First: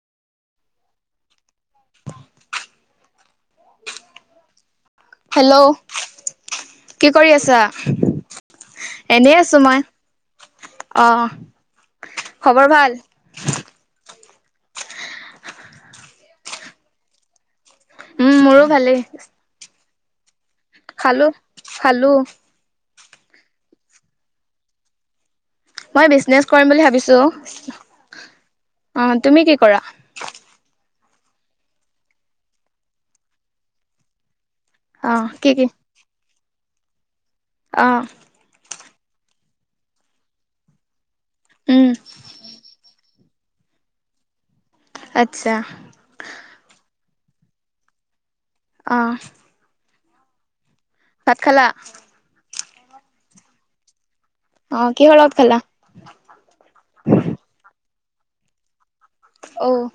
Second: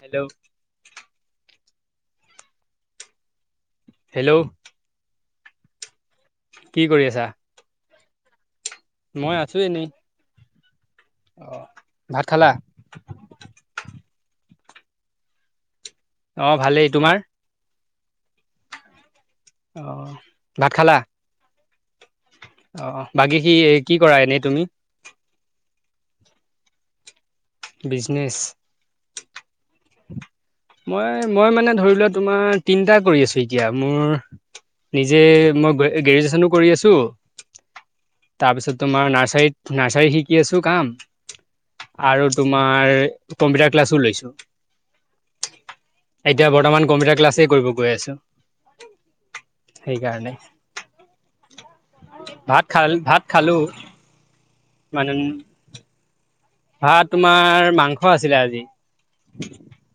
Hello, hello, hello, কি কৰি আছা? মই আছো এনেই। অ' অঁহ ভাত খালা? খবৰ ভাল? অ ভালেই। তোমাৰ? উম মোৰো ভালেই। অঁ। খালো খালো। বাকি কি কি কৰা এনেই তুমি? মই বিজনেছ কৰিম বুলি ভাবিছো অ। বিজনেছ। অ তুমি কি কৰা? মই মই মানে ধৰি লোৱা তোমাৰ তিনটা কৰি আছো এতিয়া মোৰ নিজে অ' মই গ্ৰেজুৱেচনো কৰি আছোঁ। আহ তোমাৰ নাৰ্চাৰীত নাৰ্চাৰীত শিকি আছোঁ কাম। উম, আৰু তোমাৰ কম্পিউটাৰ ক্লাছ লৈছো আচ্ছা। এতিয়া বৰ্তমান কম্পিউটাৰ ক্লা ছে কৰিব গৈ আছো। আঁহ। সেইকাৰণে। ভাত খালা? খা ভাত খালোঁ। অ কি হৰ লগত খালা? ভাত তোমাৰ মাংস আছিলে আজি। অ'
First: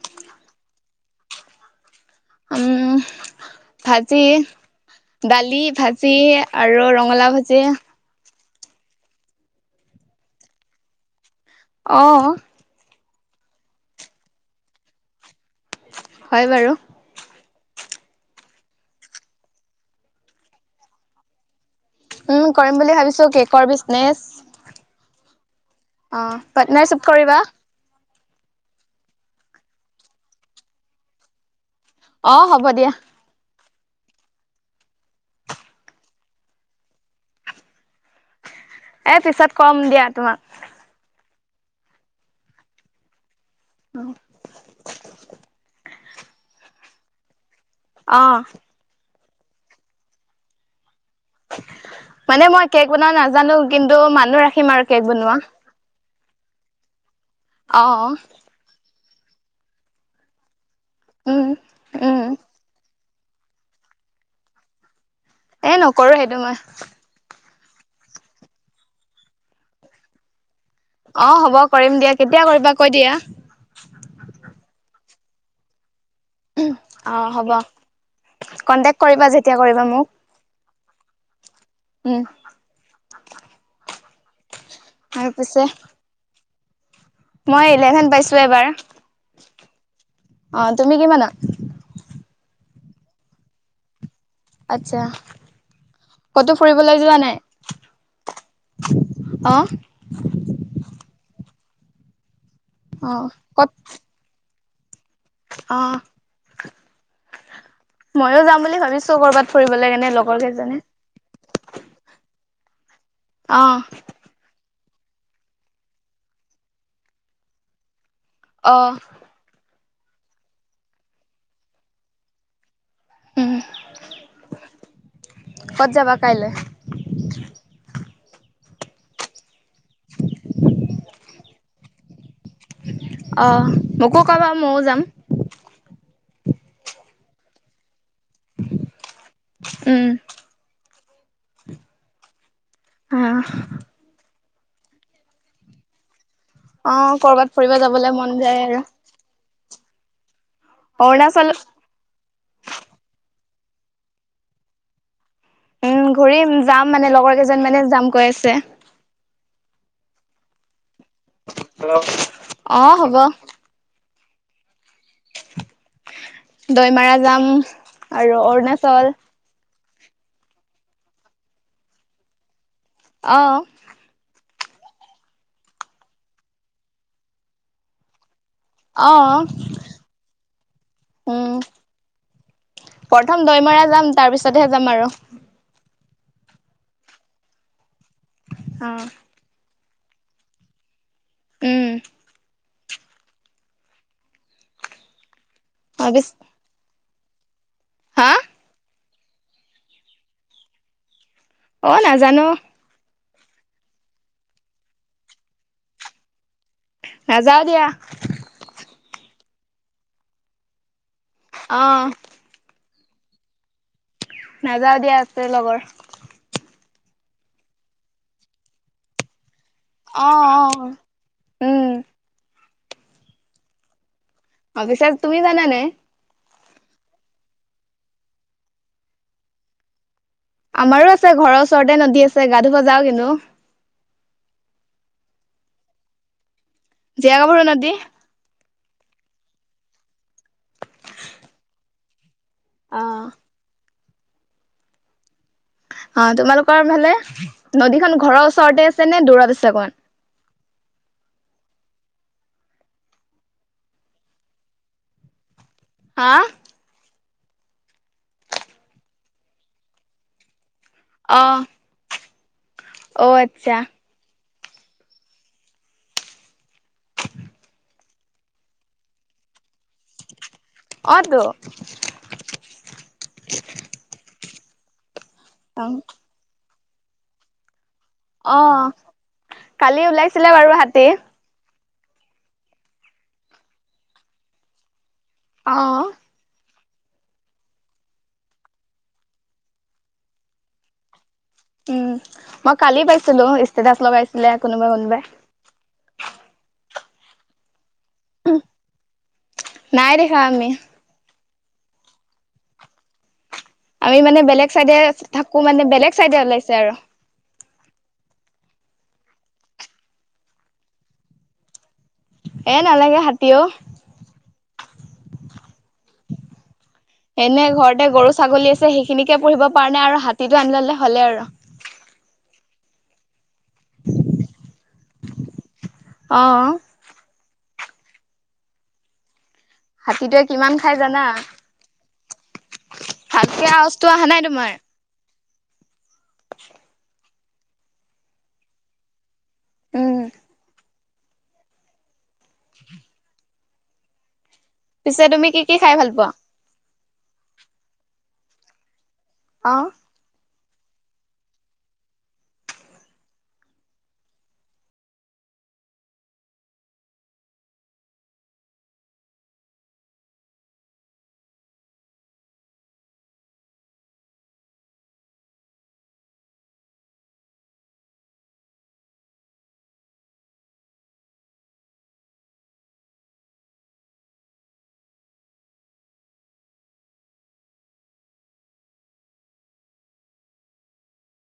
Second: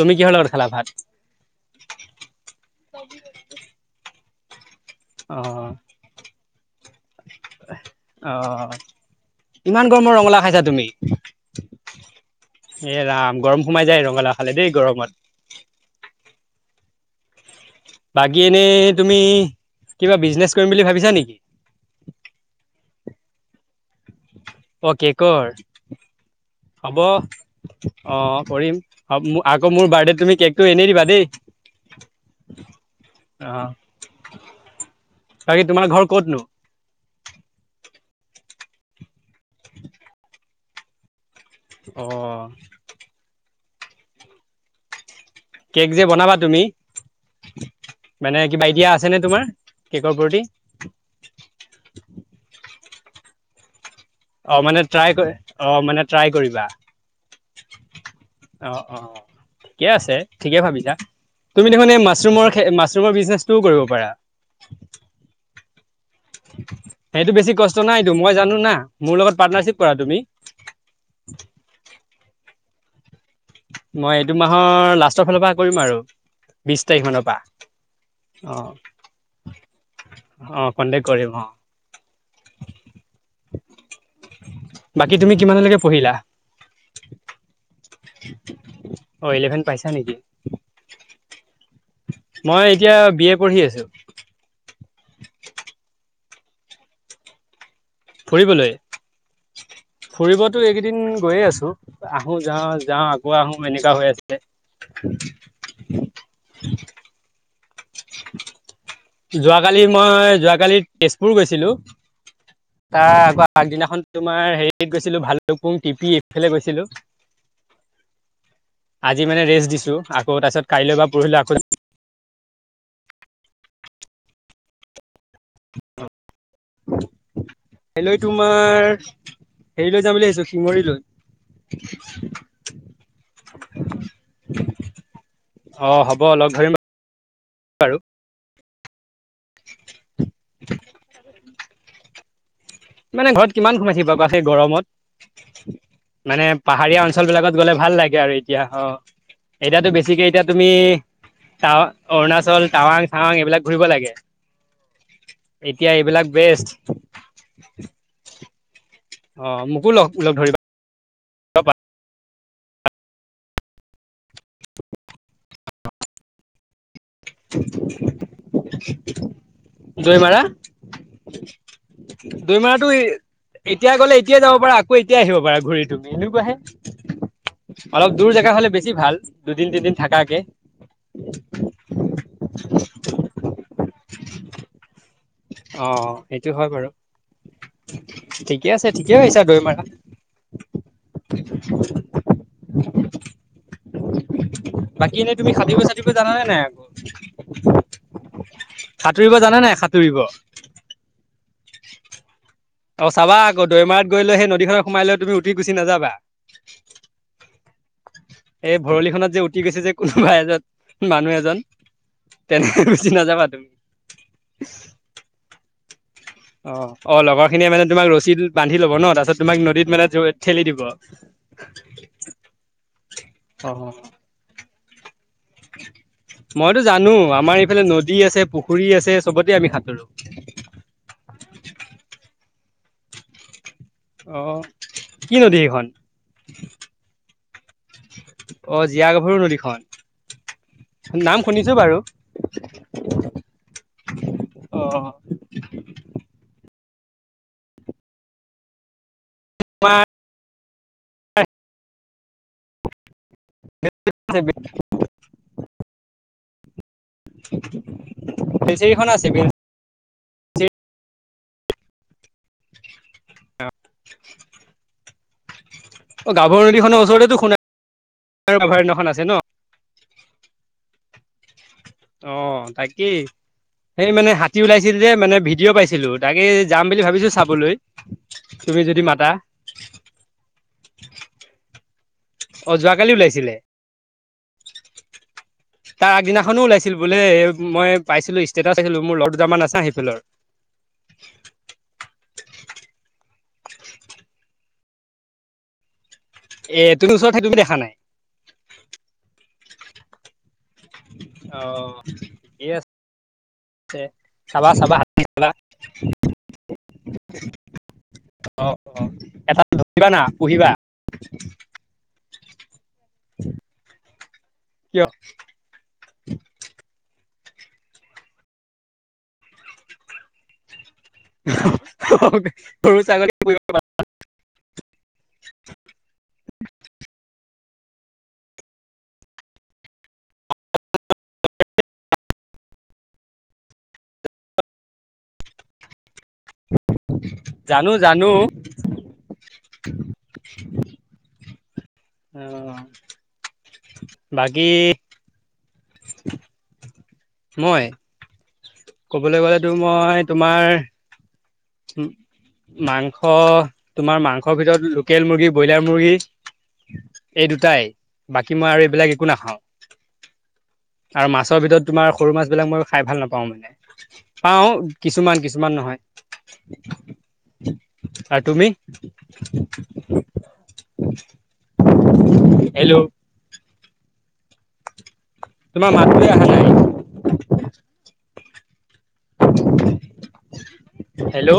তুমি কিহৰ লগত খালা ভাত? [unintelligible] আজি দালি অ', ভাজি আৰু ৰঙালাও ভাজি। অ ইমান গৰমত ৰঙালাউ খাইছা তুমি? অঁহ। এ ৰাম গৰম সোমাই যায়, ৰঙালাও খালে দেই গৰমত। হয় বাৰু। বাকি এনে তুমি কিবা বিজনেছ কৰিম বুলি ভাবিছা নেকি? উম কৰিম বুলি ভাবিছো, কেকৰ বিজনেছ। কৰ? অ পাৰ্টনাৰশ্বিপ কৰিবা? অঁ কৰিম। আকৌ মোৰ বাৰ্থডেত তুমি কেকটো এনেই দিবা দেই। অ হ'ব দিয়া। বাকি তোমাৰ ঘৰ ক'তনো? এ পিছত কম দিয়া তোমাক। অহ। উম কেক যে বনাবা তুমি মানে অ', কিবা আইডিয়া আছে নে তোমাৰ কেকৰ প্ৰতি? মানে মই কেক বনাব নাজানো কিন্তু মানুহ অ', ৰাখিম মানে আৰু ট্ৰাই কেক বনোৱা। অ', মানে ট্ৰাই কৰিবা। অঁহহ। অ', অ', ঠিকে আছে ঠিকে ভাবিছা উম, তুমি দেখোন এই উম, মাছৰুমৰ খে মাছ ৰুমৰ বিজনেছটোও কৰিব পাৰা। এ নকৰো সেইটো মই। নাইটো মই জানো না মোৰ লগত পাৰ্টনাৰশ্বিপ কৰা তুমি। অ হ'ব কৰিম দিয়া। কেতিয়া কৰিবা কৈ দিয়া? মই এইটো মাহৰ লাষ্টৰ ফালৰ পৰা কৰিম আৰু। বিশ তাৰিখ মানৰ অ', হ'ব। পৰা কন্টেক্ট কৰিবা যেতিয়া কৰিবা মোক আহ অ কণ্টেক্ট কৰিম অ। উম বাকী আৰু তুমি পিছে কিমানলৈকে পঢ়িলা? মই ইলেভেন পাইছোঁ এবাৰ, অ' ইলেভেন পাইছা নেকি? অ তুমি কিমানত? মই এতিয়া বি এ পঢ়ি আছোঁ। আচ্ছা কতো ফুৰিবলৈ যোৱা নাই? ফুৰিবলৈ, অ', ফুৰিবতো এইকেইদিন গৈয়ে আছোঁ আহো। যাওঁ যাওঁ অ', আকৌ আহোম এনেকা হৈ আছে। অঁ মইয়ো যাম বুলি ভাবিছো কৰবাত ফুৰিব যোৱাকালি লে কেনে মই লগৰ যোৱাকালি কেইজনি তেজপুৰ গৈছিলো তাৰ আকৌ আগদিনাখন তোমাৰ হেৰি গৈছিলো ভালুকপুং, টিপি, এইফালে গৈছিলো। অ'। আজি মানে ৰেষ্ট দিছো আকৌ তাৰ পিছত কাইলৈ বা পৰহিলে আকৌ। উম কত যাবা কাইলৈ? কাইলৈ তোমাৰ হেৰি লৈ যাম বুলি ভাবিছো শিঙৰীলৈ। আহ মোকো কবা মইও যাম। অ হ'ব লগ ধৰিম বাৰু। উম মানে ঘৰত আহ কিমান সোমাই থাকিবা বা সেই গৰমত। মানে অ পাহাৰীয়া অঞ্চল কৰবাত বিলাকত গলে ফুৰিব ভাল যাবলে লাগে মন আৰু যায় এতিয়া অ। এতিয়াতো বেছিকে এতিয়া তুমি অৰুণাচল টাৱ, অৰুণাচল টাৱাং চাৱাং এইবিলাক ঘুৰিব লাগে। এতিয়া উম এইবিলাক ঘূৰিম বেষ্ট যাম মানে লগৰ কেইজন মানে যাম কৈ আছে। অ মোকো লগ লগ ধৰিবা। অ হ'ব। দৈমাৰা যাম আৰু অৰুণাচল। দৈমাৰা দৈমাৰটো অ এতিয়া গ'লে এতিয়া যাব। আকৌ এতিয়া আহিব পাৰা ঘূৰি তুমি এনেকুৱে অলপ দূৰ। থকা হলে বেছি অ ভাল দুদিন তিনিদিন থাকাকে। উম প্ৰথম দৈমৰা যাম তাৰ পিছতহে যাম আৰু। অ সেইটো হয় বাৰু, ঠিকে আছে অ ঠিকে কৈছা দৈমাৰা। উম [unintelligible] বাকী এনেই তুমি সাটুৰিব চাটোৰিব ভাবিছ জানা নাই আকৌ। হা। সাঁতুৰিব জানে নাই সাঁতুৰিব। অ নাজানো। অ চাবা আকৌ দৈমাৰা গৈ সেই নদীখন সোমাই লৈ তুমি উতি গুচি নাযাবা। নাজাওঁ দিয়া। এই ভৰলিখনত যে উঠি গৈছে যে কোনোবাই এজন মানুহ এজন অ তেনে। উতি নাযাবা তুমি। নাযাও দিয়া আছে লগৰ। অ অ লগৰ খিনিয়ে মানে তোমাক ৰচী বান্ধি ল'ব ন তাপাছত তোমাক। পানীত অ মানে ঠেলি অ দিব। উম অ। অভিশাস তুমি জানানে। মইতো জানো আমাৰ এইফালে নদী আছে পুখুৰী আছে সবতে আমি সাঁতো। আমাৰো আছে ঘৰৰ ওচৰতে নদী আছে গা ধুব যাও কিন্তু। আহ কি নদী সেইখন। জিয়াগাভৰো নদী। অ জীয়া গাভৰু নদীখন নাম শুনিছো বাৰু। অ। অ। অ তোমালোকৰ ফালে নদীখন ঘৰৰ ওচৰতে আছে নে দূৰত আছে অকণমান। [unintelligible] হা। ফিচাৰিখন আছে বি। অ অও আচ্ছা। [unintelligible] অ গাভৰো নদীখনৰ ওচৰতেতো সুণা অভয়াৰণ্যখন আছে ন। অতো। অ তাকেই সেই মানে হাতী ওলাইছিল যে মানে ভিডিঅ' পাইছিলো তাকে। যাম বুলি ভাবিছো চাবলৈ। অ তুমি যদি মাতা। কালি ওলাইছিলে বাৰু হাতী। অ যোৱাকালি ওলাইছিলে অ'। তাৰ আগদিনাখনো ওলাইছ। ছিল বোলে মই পাইছিলো ষ্টেটাছ আছিলো মোৰ ৰদ দুটাৰামান আছা সেইফালৰ। উম মই কালি পাইছিলো ইষ্টেটাছ লগাইছিলে কোনোবাই কোনোবাই। এ তুমি ওচৰতে থাকিও দেখা নাই। নাই দেখ আমি। অ কি আ। আমি মানে বেলেগ চাইডে চাবা থাকো মানে বেলেগ চাইডে ওলাইছে আৰু। অ অ এটাল ধৰিবা না পুহিবা। এ নালাগে হাতী অ। কিয়। এনে ঘৰতে গৰু ছাগলী আছে সেইখিনিকে পুঢ়িব পৰা নাই আৰু হাতীটো আনি ললে। হ'লে আৰু। গৰু ছাগলী পুহি [unintelligible] অ। হাতীটোৱে কিমান খাই জানা। ভালকে আউআছ টো অহা নাই তোমাৰ। [unintelligible] জানো জানো। উম, অ বা। পিছে তুমি কি কি খাই ভাল পোৱা। মই। কবলৈ গ'লেতো অ'। মই তোমাৰ। উম। মাংস তোমাৰ মাংসৰ ভিতৰত লোকেল মুৰ্গী ব্ৰইলাৰ মুৰ্গী। এই দুটাই বাকী মই আৰু এইবিলাক একো নাখাও। আৰু মাছৰ ভিতৰত তোমাৰ সৰু মাছ বিলাক মই খাই ভাল নাপাওঁ মানে পাওঁ কিছুমান কিছুমান নহয়। আৰু তুমি। হেল্ল'। তোমাৰ মাতটোৱে অহা নাই। হেল্ল'।